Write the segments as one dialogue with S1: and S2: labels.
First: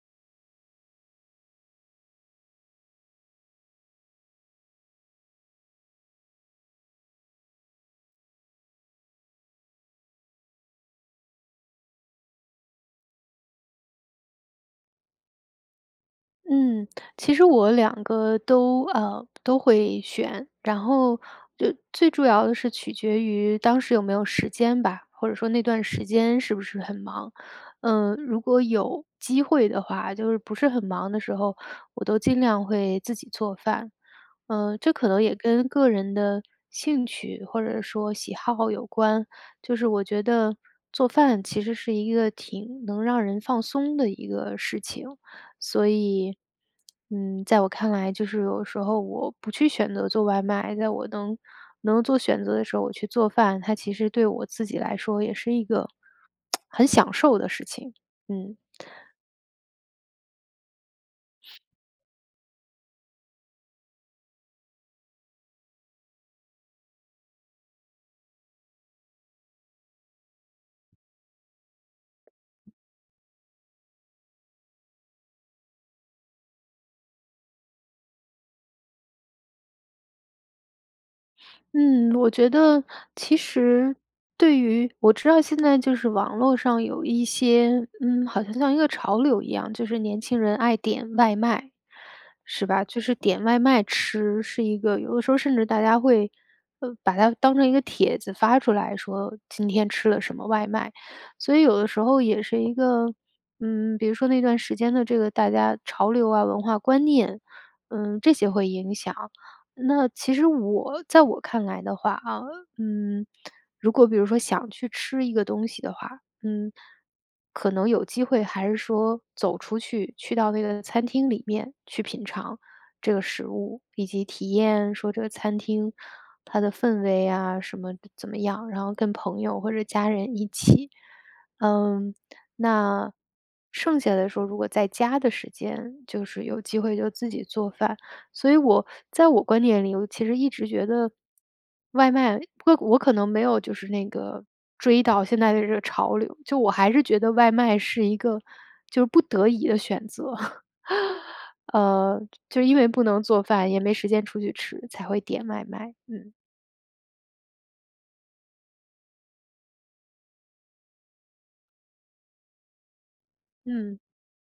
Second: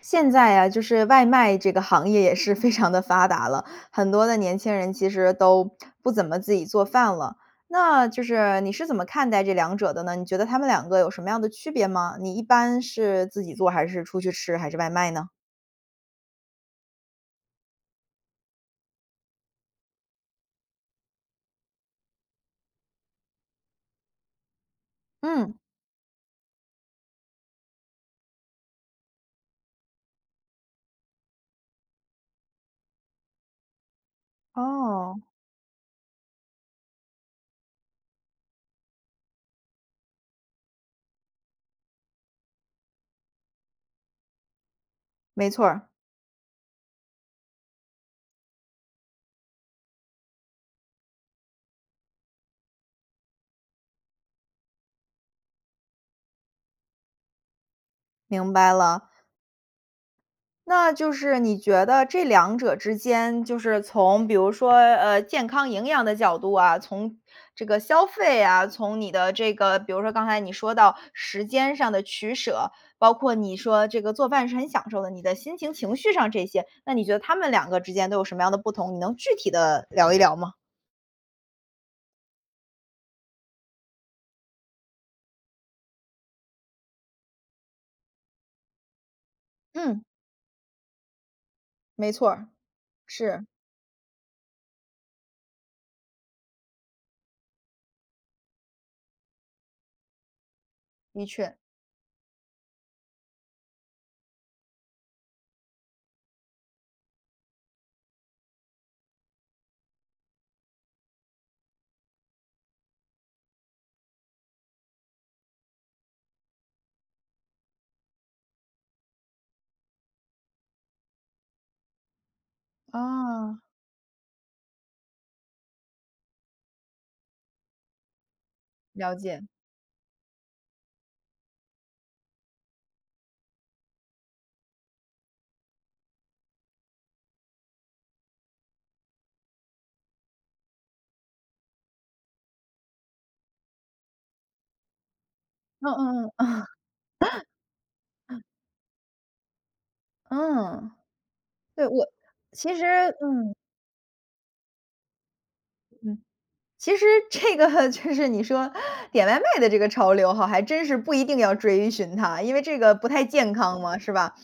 S1: 现在啊，就是外卖这个行业也是非常的发达了。很多的年轻人其实都 不怎么自己做饭了。那就是你是怎么看待这两者的呢？你觉得它们两个有什么样的区别吗？你一般是自己做还是出去吃，还是外卖呢？
S2: 嗯，其实我两个都呃，都会选，然后，呃，最主要的是取决于当时有没有时间吧，或者说
S1: 嗯。
S2: 那段时间是不是很忙。呃，如果有机会的话，就是不是很忙的时候，我都尽量会自己做饭。嗯，这可
S1: 哦。
S2: 能也跟个人的兴趣或者说喜好有关，就是我觉得做饭其实是一个挺能让人放松的一个事情。
S1: 没错
S2: 所
S1: 儿。
S2: 以，嗯，在我看来就是有的时候我不去选择做外卖，在我能能做选择的时候我去做饭，它其实对我自己来说也是一个，很享受的事情，
S1: 明
S2: 嗯。
S1: 白了。那就是你觉得这两者之间，就是从比如说，呃，健康营养的角度啊，从这个消费啊，从你的这个比如说刚才你说到时间上的取舍，包括你说这个做饭是很享受的，你的心情、情绪上这些，那你觉得它们两个之间都有什么样的不同，你能具体地聊一聊吗？
S2: 嗯，我觉得其实对于我知道现在就是网络上有一些，嗯，好像像一个潮流一样，就是
S1: 嗯。
S2: 年轻人爱点外卖，
S1: 没错儿。
S2: 是吧。就是点
S1: 是。
S2: 外卖吃是一个有的时候甚至大家会，呃，把它当成一个帖子发出来说今天吃了什么外卖。
S1: 的确。
S2: 所以有的时候也是一个嗯，比如说那段时间的这个大家潮流啊，文化观念，嗯，这些会影响。那其实我在我看来的话，啊，嗯，如果比如说想去吃一个东西的话，嗯，可能有机会还是说走出去，去到那个餐厅里面去品尝这个食
S1: 啊。
S2: 物，以及体验说这个餐厅它的氛围啊什么怎么样，然后跟
S1: 了
S2: 朋
S1: 解。
S2: 友或者家人一起，嗯。那剩下的时候如果在家的时间就是有机会就自己做饭。所以我在我观念里，我其实一直觉得外卖因为我可能没有就是那个追到现在的这个潮
S1: 嗯嗯
S2: 流，
S1: 嗯。
S2: 就我还是觉得外卖是一个 就是不得已的选择。
S1: 嗯。对，我
S2: 呃，就就是
S1: 其
S2: 因
S1: 实
S2: 为不能做
S1: 嗯。
S2: 饭，也没时间出去吃，才会点外卖，
S1: 嗯。
S2: 嗯。
S1: 其实这个就是你说点外卖的这个潮流哈，还真是不一定要追寻它，因为这个不太健康嘛，
S2: 嗯。
S1: 是吧。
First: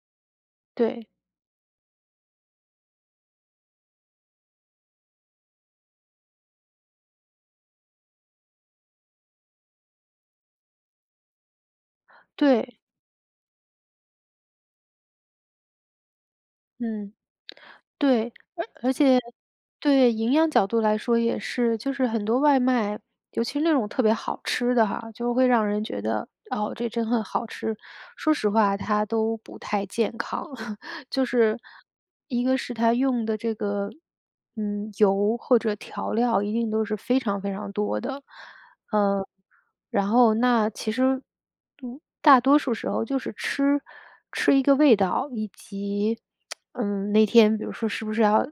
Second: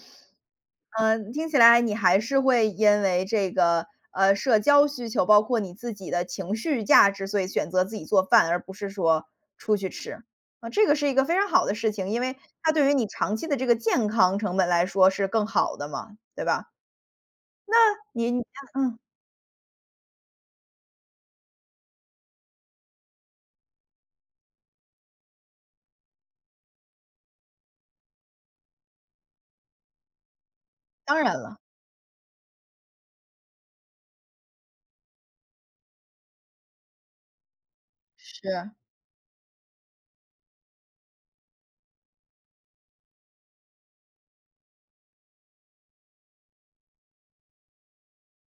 S2: 对。
S1: 啊，听起来你还是会因为这个，呃，社交需求，包括你自己的情绪价值，所以选择自己做饭，而不是说出去吃。啊，这个是一个非常好的事情，因为它
S2: 对。
S1: 对于你长期的这个健康成本来说是更好的嘛，对吧。
S2: 嗯。
S1: 那你
S2: 对，而而
S1: 嗯。
S2: 且对，营养角度来说也是就是很多外卖，尤其那种特别好吃的哈，就会让人觉得，哦，这真很好吃，说实话它都不太健康。
S1: 当
S2: 就
S1: 然了。
S2: 是一个是它用的这个，嗯，油或者调料一定都是非常非常多的。
S1: 是。
S2: 呃，然后那其实，嗯，大多数时候就是吃吃一个味道，以及 嗯，那天比如说是不是还要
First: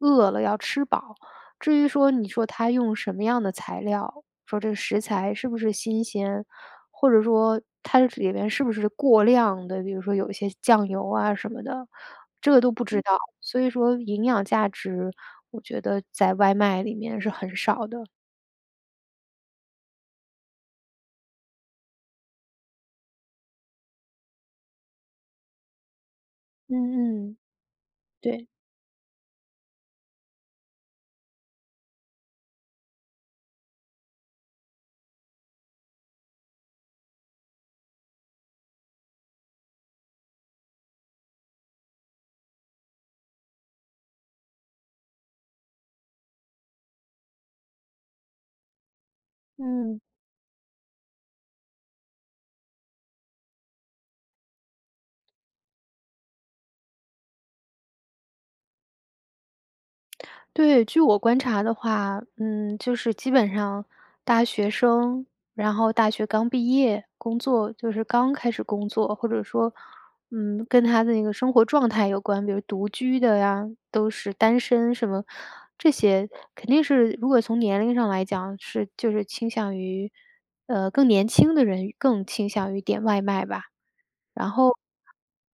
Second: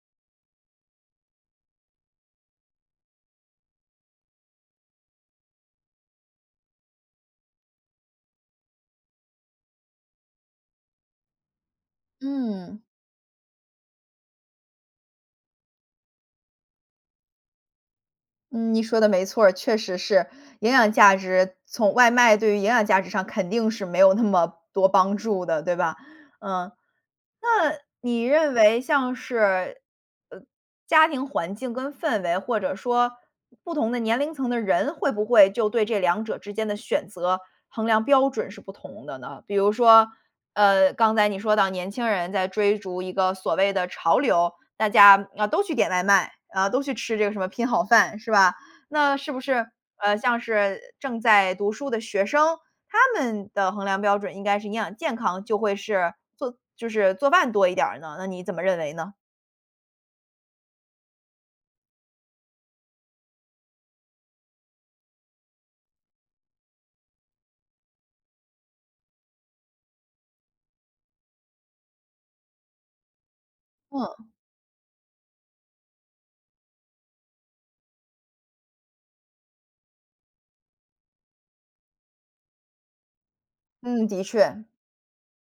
S2: 饿了要吃饱。至于说你说它用什么样的材料，说这食材是不是新鲜，或者说它里面是不是过量的，比如说有一些酱油啊什么的，这个都
S1: 嗯。
S2: 不知道。所以说营养价值我觉得在外卖里面是很少的。
S1: 嗯，你说的没错儿，确实是。营养价值从外卖对于营养价值上肯定是没有那么多帮助的，对吧。嗯。
S2: 嗯嗯。
S1: 那你
S2: 对。
S1: 认为像是，呃，家庭环境跟氛围或者说，不同的年龄层的人会不会就对这两者之间的选择衡量标准是不同的呢？比如说，呃，刚才你说到年轻人在追逐一个所谓的潮流，大家，呃，都去点外卖，呃，都去吃这个什么拼好饭，是吧。那是不是，
S2: 嗯。
S1: 呃，像是正在读书的学生他们的衡量标准应该是营养健康，就会是做就是做饭多一点儿呢？那你怎么认为呢？
S2: 对，据我观察的话，嗯，就是基本上大学生，然后大学刚毕业，工作就是刚开始工作，或者说，嗯，跟他的一个生活状态有关，比如独居的啊，都
S1: 嗯。
S2: 是单身什么，这些肯定是如果从年龄上来讲是就是倾向于，呃，更年轻的人更倾向于点外卖吧。
S1: 嗯，的
S2: 然
S1: 确。
S2: 后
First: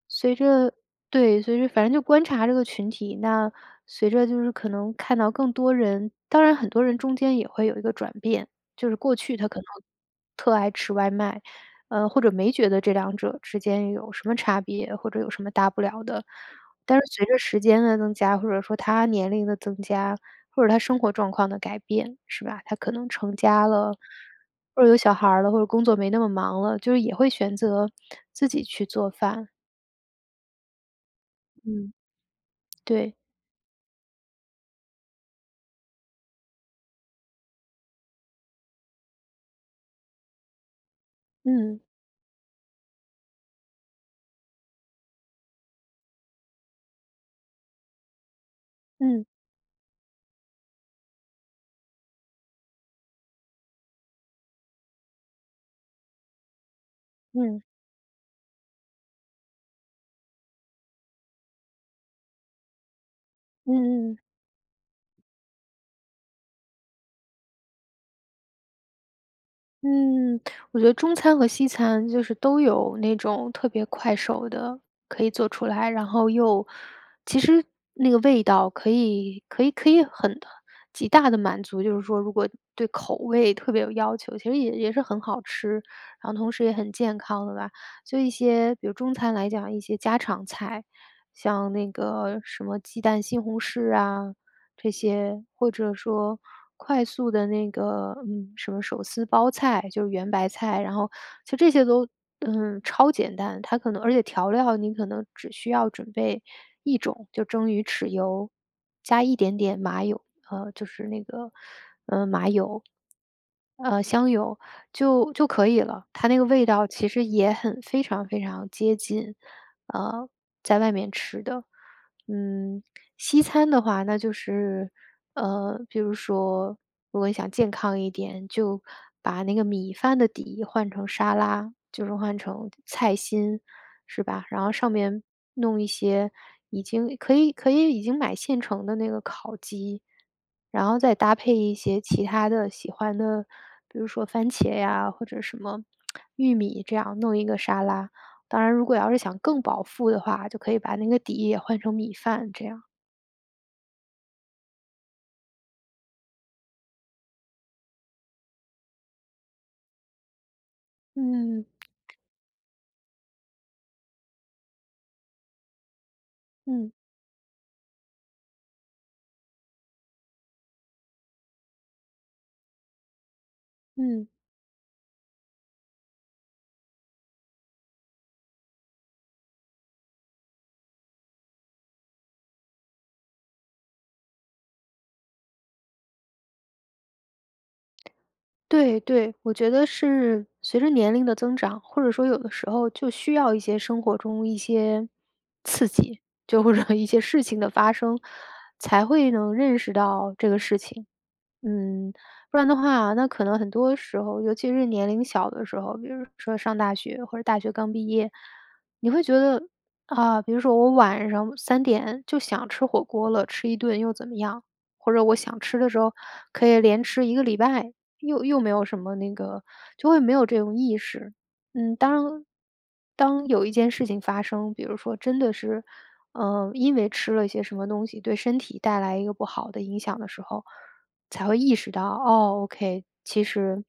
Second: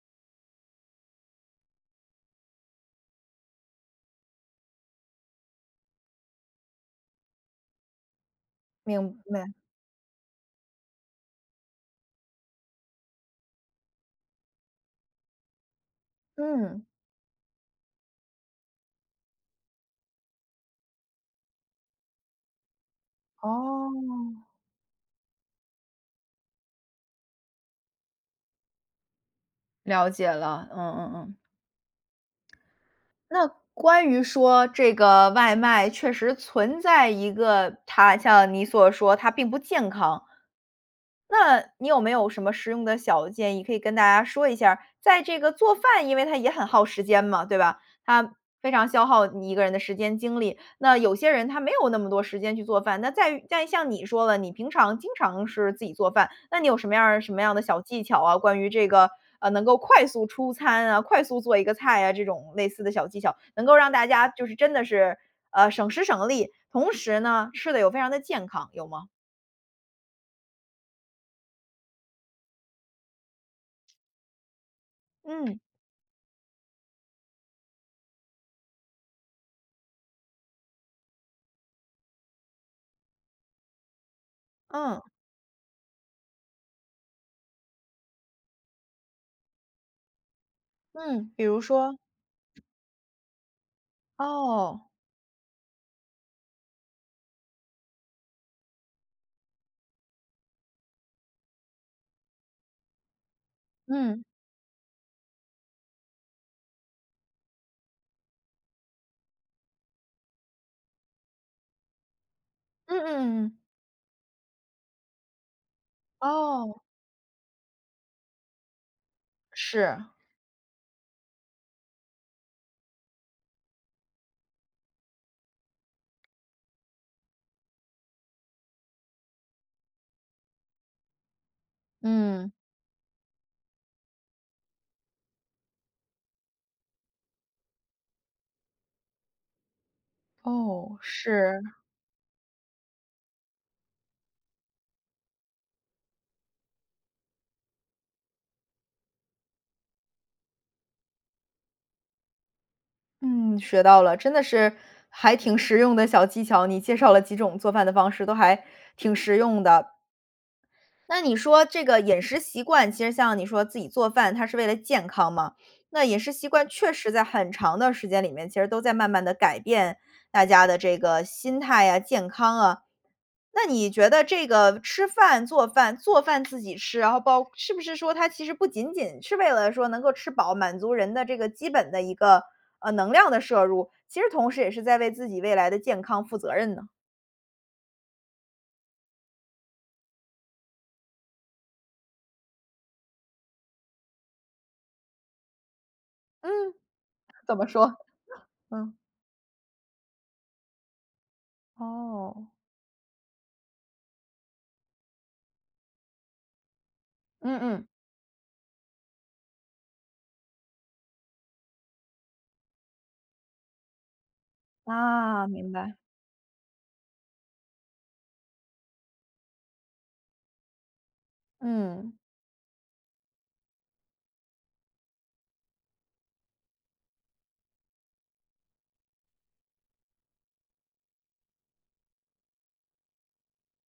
S2: 随着对，随着反正就观察这个群体那，随着就是可能看到更多人当然很多人间也会有一个转变，就是
S1: 明
S2: 过去他
S1: 白。
S2: 可能特爱吃外卖，呃，或者没觉得这两者之间有什么差别，或者有什么大不了的，
S1: 嗯。
S2: 但是随着时间的增加，或者说他年龄的增加，或者他生活状况的改变，是吧，他可能成家了，
S1: 哦。
S2: 或者有小孩儿了，或者工作没那么忙了，就是也会选择自己去做饭。
S1: 了解了，嗯嗯嗯。
S2: 嗯。对。
S1: 那关于说这个外卖，确实存在一个它像你所说它并不健康。那
S2: 嗯。
S1: 你有没有什么实用的小建议可以跟大家说一下儿，在这个做饭因为它也很耗时间嘛，对吧？它非常消
S2: 嗯。
S1: 耗你一个人的时间精力。那有些人他没有那么多时间去做饭。那在于在于像你说的，你平常经常是自己做饭，那你有什么样儿什么样儿的
S2: 嗯。
S1: 小技巧啊，关于这个，呃，能够快速出餐啊，快速做一个菜啊这种类似的小技巧，能
S2: 嗯
S1: 够让大
S2: 嗯嗯。
S1: 家就是真的是，呃，省时省力，同时呢，吃了又非常的健康，有吗？
S2: 嗯，我觉得中餐和西餐就是都有那种特别快手的可以做
S1: 嗯。
S2: 出来。然后又其实那个味道可以可以可以很极大地满足就是说如果对口味特别有要求，其实也也是
S1: 嗯。
S2: 很好吃，然后同时也很健康的吧。所以一些比如中餐来讲一些家常菜，
S1: 嗯，比如
S2: 像那
S1: 说？
S2: 个什么鸡蛋西红柿啊，
S1: 哦。
S2: 这些，或者说快速的那个嗯，什么手撕包菜，就是圆白菜，然后就这些都，嗯，超简单。它可能而
S1: 嗯。
S2: 且调料你可能只需要准备一种，就蒸鱼豉油，加一点点麻油，呃，就是那个，呃，麻油。
S1: 嗯嗯嗯嗯。
S2: 呃，香油，就就可以了，它那个味
S1: 哦。
S2: 道其实也很非常非常接近，
S1: 是。
S2: 呃，在外面吃的。嗯，西餐的话那就是呃，比如说如果你想健康一点，就把那个米饭的底换成沙拉，就是换
S1: 嗯。
S2: 成菜心，是吧。然后上面弄一些已经可以可以已经买现成的那个烤鸡，然
S1: 哦，
S2: 后再搭配
S1: 是。
S2: 一些其它的喜欢的比如说番茄呀，或者什么，玉米这样弄一个沙拉。当然如果要是想更饱腹的话，就可以把那个底也换成米饭这样。
S1: 嗯，学到了，真的是还挺实用的小技巧，你介绍了几种做饭的方式都还挺实用的。那你说
S2: 嗯。
S1: 这个饮食习惯，其实像你说自己做饭它是为了健康嘛。那饮食习惯
S2: 嗯。
S1: 确实在很长的时间里面，其实都在慢慢地改变大家的这个心态呀，健康啊。那你觉得
S2: 嗯。
S1: 这个吃饭、做饭做饭自己吃，然后包是不是说它其实不仅仅是为了说能够吃饱，满足人的这个基本的一个，呃，能量的摄入，其实同时也是在为自己未来的健康负责任呢？
S2: 对，对，我觉得是随着年龄的增长，或者说有的时候就需要一些生活中一些刺激，就会
S1: 嗯，
S2: 让一些事
S1: 怎
S2: 情
S1: 么
S2: 的
S1: 说？
S2: 发 生，
S1: 嗯。
S2: 才会能认识到这个事情。嗯，
S1: 哦。
S2: 不然的话那可能很多时候，尤其是年龄小的时候，就是说上大学，或者
S1: 嗯
S2: 大学
S1: 嗯。
S2: 刚毕业，你会觉得啊，比如说我晚上3点就想吃火锅了，吃一顿又怎么样，或者我
S1: 啊，
S2: 想
S1: 明
S2: 吃的
S1: 白。
S2: 时候可以连吃1个礼拜，又又没有什么那个就会没有这种意识。嗯，
S1: 嗯。
S2: 当当有一件事情发生，比如说真的是，嗯，因为吃了些什么东西对身体带来一个不好的影响的时候，才会意识到，哦，OK，其实，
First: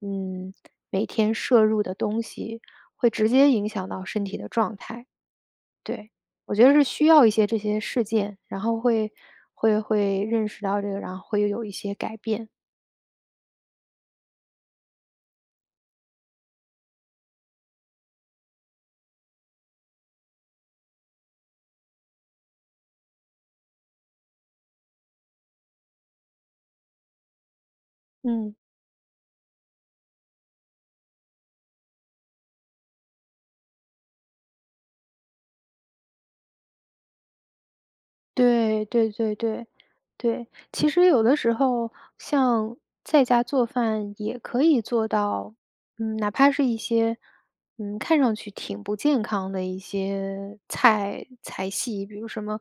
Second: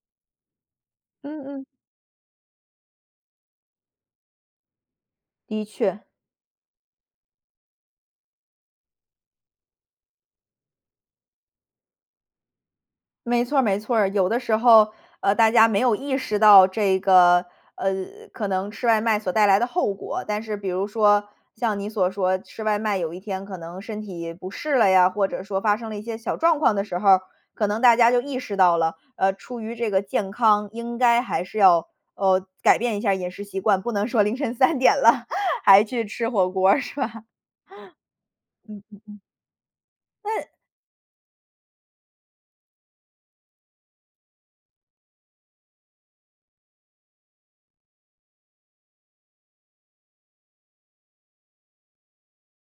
S2: 嗯，每天
S1: 嗯
S2: 摄
S1: 嗯。
S2: 入的东西会直接影响到身体的状态。
S1: 的确。
S2: 对。我觉得是需要一些这些事件，然后会会会认识到这个，然后会又有一些改变。
S1: 没错儿没错儿。有的时候，呃，大家没有意识到这个，呃，可能吃外卖所带来的后果，但是比如说像你所说，吃外卖有一天可能身体不适了呀或者说发生了一些小状况的时候儿，可能大家就意
S2: 嗯。
S1: 识到了，啊，出于这个健康应该还是要，哦，改变一下饮食习惯，不能说凌晨3点了 还去吃火锅是吧。嗯
S2: 对，
S1: 嗯
S2: 对
S1: 嗯。
S2: 对对。
S1: 那
S2: 对，其实有的时候像在家做饭也可以做到嗯，哪怕是一些，嗯，看上去挺不健康的一些菜菜系，比如什么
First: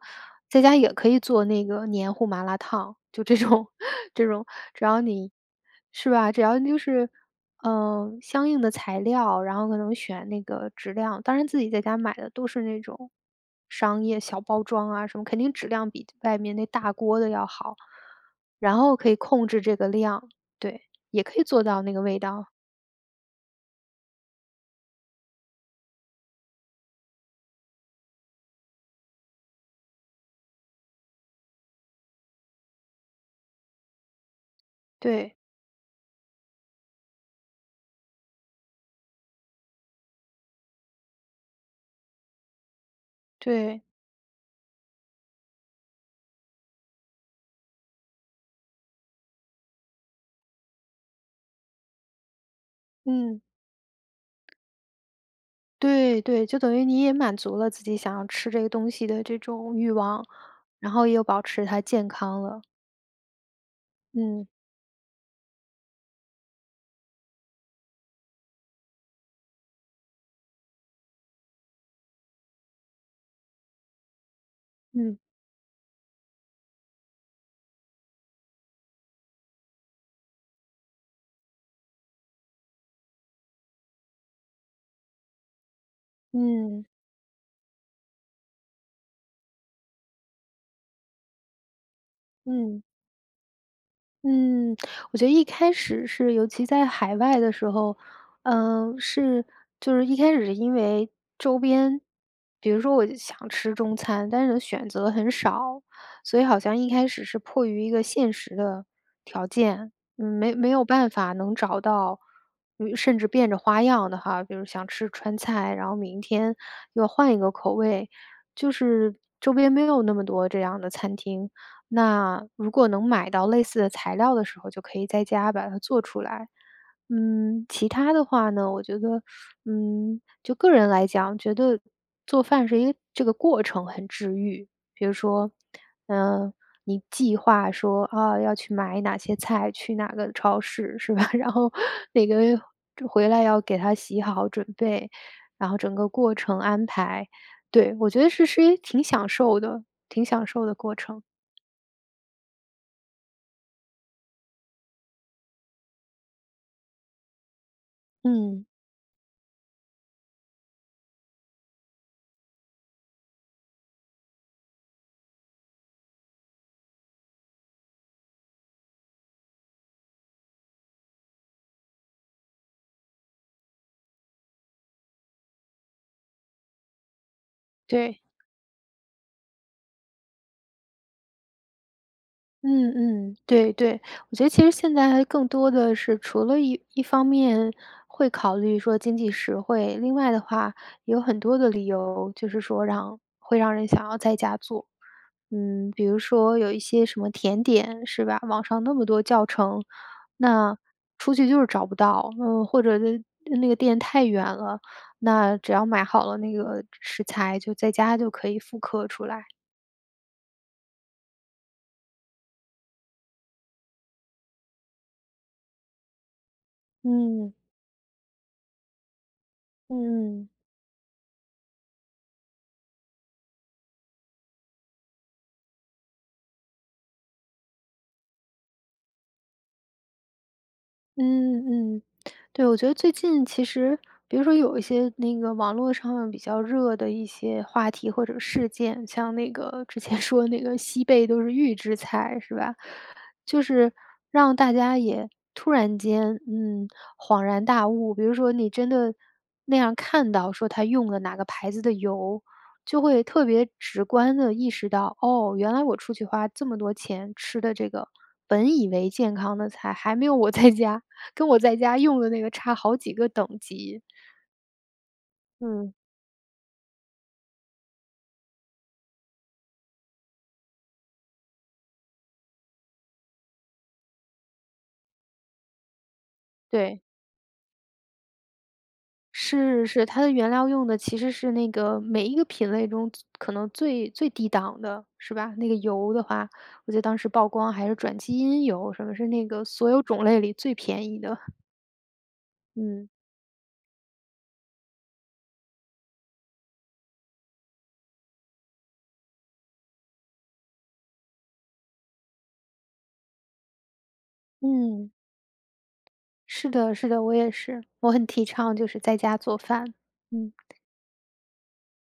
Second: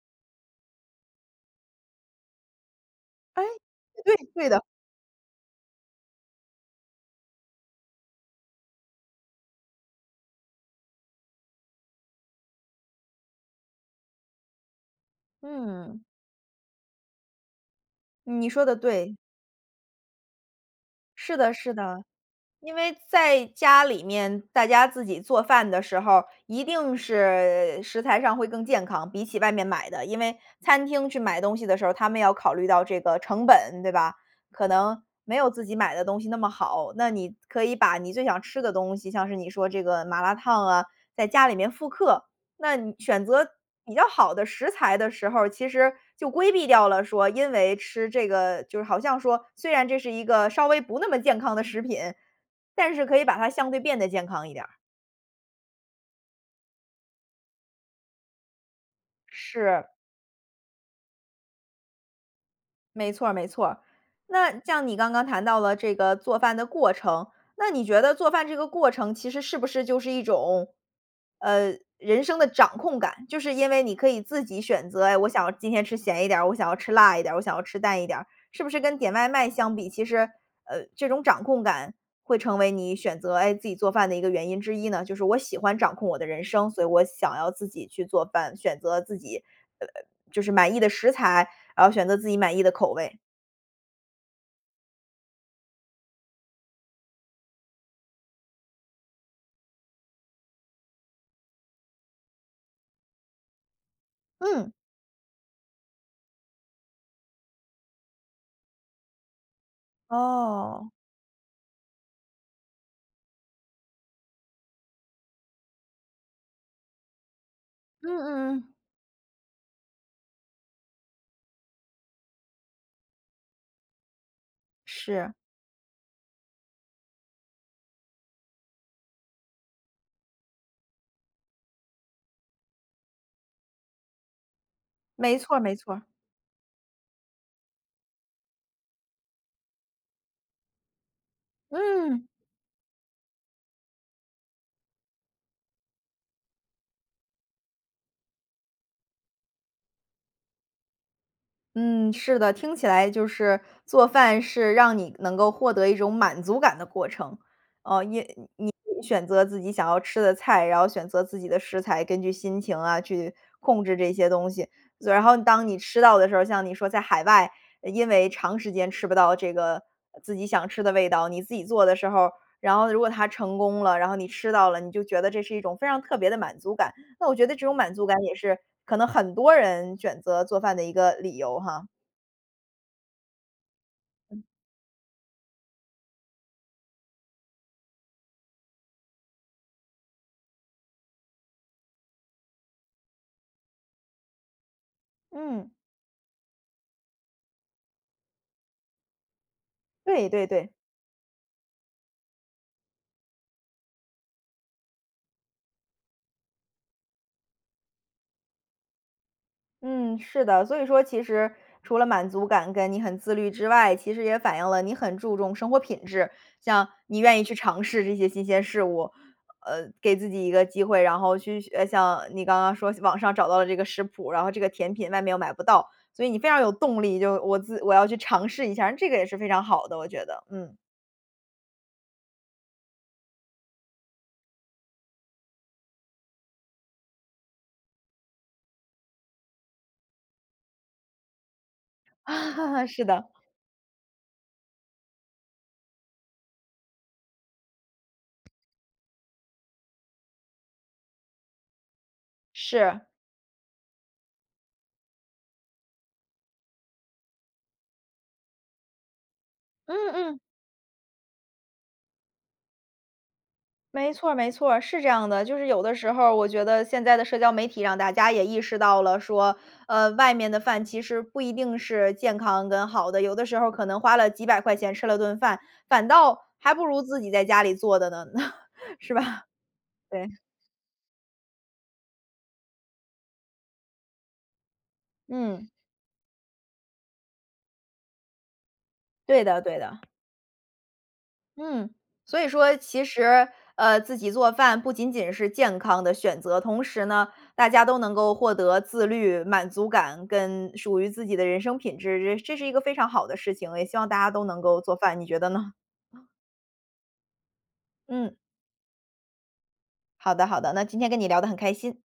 S2: 在家也可以做那个黏糊麻辣烫，就这
S1: 哎
S2: 种
S1: 对
S2: 这种，
S1: 对的。
S2: 只要你是吧，只要就是嗯，相应的材料，然后可能选那个质量，当然自己在家买的都是那种商业小包装啊什么，肯定质量
S1: 嗯。
S2: 比外面那大锅的要好。
S1: 你说得
S2: 然后可
S1: 对。
S2: 以控制这个量，对。也
S1: 是
S2: 可以
S1: 的
S2: 做
S1: 是
S2: 到那个
S1: 的。
S2: 味道。
S1: 因为在家里面大家自己做饭的时候儿，一定是食材上会更健康，比起外面买的，因为餐厅去买东西的时候儿，他们要考虑到这个成本，对吧？可能
S2: 对。
S1: 没有自己买的东西那么好。那你可以把你最想吃的东西，像是你说这个麻辣汤啊，在家里面复刻。那你选择
S2: 对。
S1: 比较好的食材的时候儿，其实就规避掉了说因为吃这个就是好像说虽然这是一个稍微不那么健康的食品，但是可以把
S2: 嗯。
S1: 它相对变得健康一点儿。
S2: 对，对，就等于你也满足了自己想要吃这个东西的这种
S1: 是。
S2: 欲望，然后也有保持它健康了。
S1: 没错儿没错儿。
S2: 嗯。
S1: 那像你刚刚谈到了做饭的过程，那你觉得做饭这个过程其实是不是就是一种，呃，人生的掌控感。就是因为你可以自己选择，哎，
S2: 嗯。
S1: 我想今天吃咸一点儿、我想要吃辣一点儿、我想要吃淡一点儿。是不是跟点外卖相比其实，呃，这种掌控感会成为你选择，诶，自己做饭的一个原因之一呢，就是我喜欢掌控我的人生，所
S2: 嗯。
S1: 以我想要自己去做饭，选择自己呃呃，就是满意的食材，然后选择自己满意的
S2: 嗯。
S1: 口味。
S2: 嗯，我觉得一开始是尤其在海外的时候，嗯，是就是一开始是因为周边比如说我想吃中餐，但是
S1: 嗯。
S2: 选择很少，所以好像一开始是迫于一个现实的条件，嗯，没没有
S1: 哦。
S2: 办法能找到，于甚至变着花样的哈，比如想吃川菜，然后明天又换一个口
S1: 嗯
S2: 味。
S1: 嗯嗯。
S2: 就是周边没有那么多这样的餐厅。那如果能买到类似的材料的时候就可以在
S1: 是。
S2: 家把它做出来。嗯，其它的话呢，我觉得，嗯，就个人来讲，觉得做饭是一个这个过程很治愈。比如
S1: 没
S2: 说，
S1: 错儿没错儿。
S2: 嗯，你计划说，哦，要去买哪些菜，去哪个超市，是吧，然后每
S1: 嗯。
S2: 个回来要给它洗好准备，然后整个过程安排。对，我觉得这是是一挺享受的挺享受的过程。
S1: 嗯，是的，听起来就是做饭是让你能够获得一种满足感的过程。呃，因
S2: 嗯。
S1: 你你选择自己想要吃的菜，然后选择自己的食材，根据心情啊去控制这些东西，所然后当你吃到的时候儿像你说在海外，呃，因为长时间吃不到这个，自己想吃的味道，你自己做的时候儿，然后如果它成功了，然后你吃到了，你就觉得这是一种非常特别的满足感。那我觉得这种满足感
S2: 对。
S1: 也是可能很多人选择做饭的一个理由哈。
S2: 嗯嗯。对对。我
S1: 嗯。
S2: 觉得其实现在还更多的是除了一一方面会考虑说经济实惠，另外的话有很多的理由，就是说让会让人想要在家做。
S1: 嗯。
S2: 嗯，比如说有一些什么甜点，是吧，网上那么多教程，
S1: 对，对对。
S2: 那出去就是找不到，嗯，或者的呃，那个店太远了，那只要买好了那个食材，就在家就可以复刻出来。
S1: 嗯，是的，所以说其实除了满足感和你很自律之外，其实也反映了你很注重生活品质。像你愿意去
S2: 嗯。
S1: 尝试这些新鲜事物，呃，给自
S2: 嗯
S1: 己
S2: 嗯。
S1: 一个机会，然后去呃，像你刚刚说网上找到了这个食谱，然后这个甜品外面又买不到，所以你非常有动力，就我自我要去尝试一下儿。那这个也是非常好的，我觉得。嗯。
S2: 嗯，嗯。对，我觉得最近其实比如说有一些那个网络上面比较热的一些话题或者事件，像那个之前说那个西贝都是预制菜，是吧，
S1: 是的。
S2: 就是让大家也突然间，嗯，恍然大悟。比如说你真的那样看到说它用了哪个牌子的油，就
S1: 是。
S2: 会特别直观地意识到，哦，原来我出去花这么多钱吃的这个，本以为健康的菜，
S1: 嗯
S2: 还没有
S1: 嗯。
S2: 我在家跟我在家用的那个差好几个等级。
S1: 没错儿没错儿，是这样的，就是有
S2: 嗯。
S1: 的时候儿我觉得现在的社交媒体让大家也意识到了说，呃，外面的饭其实不一定是健康跟好的。有的时候可能花了几百块钱吃了顿饭，反倒还不
S2: 对。
S1: 如自己在家里做的呢，是吧。
S2: 是，是，它的
S1: 对。
S2: 原料用的其实是那个每一个品类中最可能最最低档的，是吧。
S1: 嗯。
S2: 那个油的话，我记得当时曝光还是转基因油什么，是
S1: 对
S2: 那
S1: 的
S2: 个
S1: 对
S2: 所有
S1: 的。
S2: 种类里最便宜的。
S1: 嗯，所以说其
S2: 嗯。
S1: 实，呃，自己做饭不仅仅是健康的选择，同时呢，大家都能够获得自律、满足感，跟属于自己的人生品质，这这是一个非常好的事情。也希望大家都能够做
S2: 嗯。
S1: 饭，你觉得呢？
S2: 是的是的，我也是，我很
S1: 嗯。
S2: 提倡就是在家做饭，
S1: 好的
S2: 嗯。
S1: 好的，那今天跟你聊得很开心。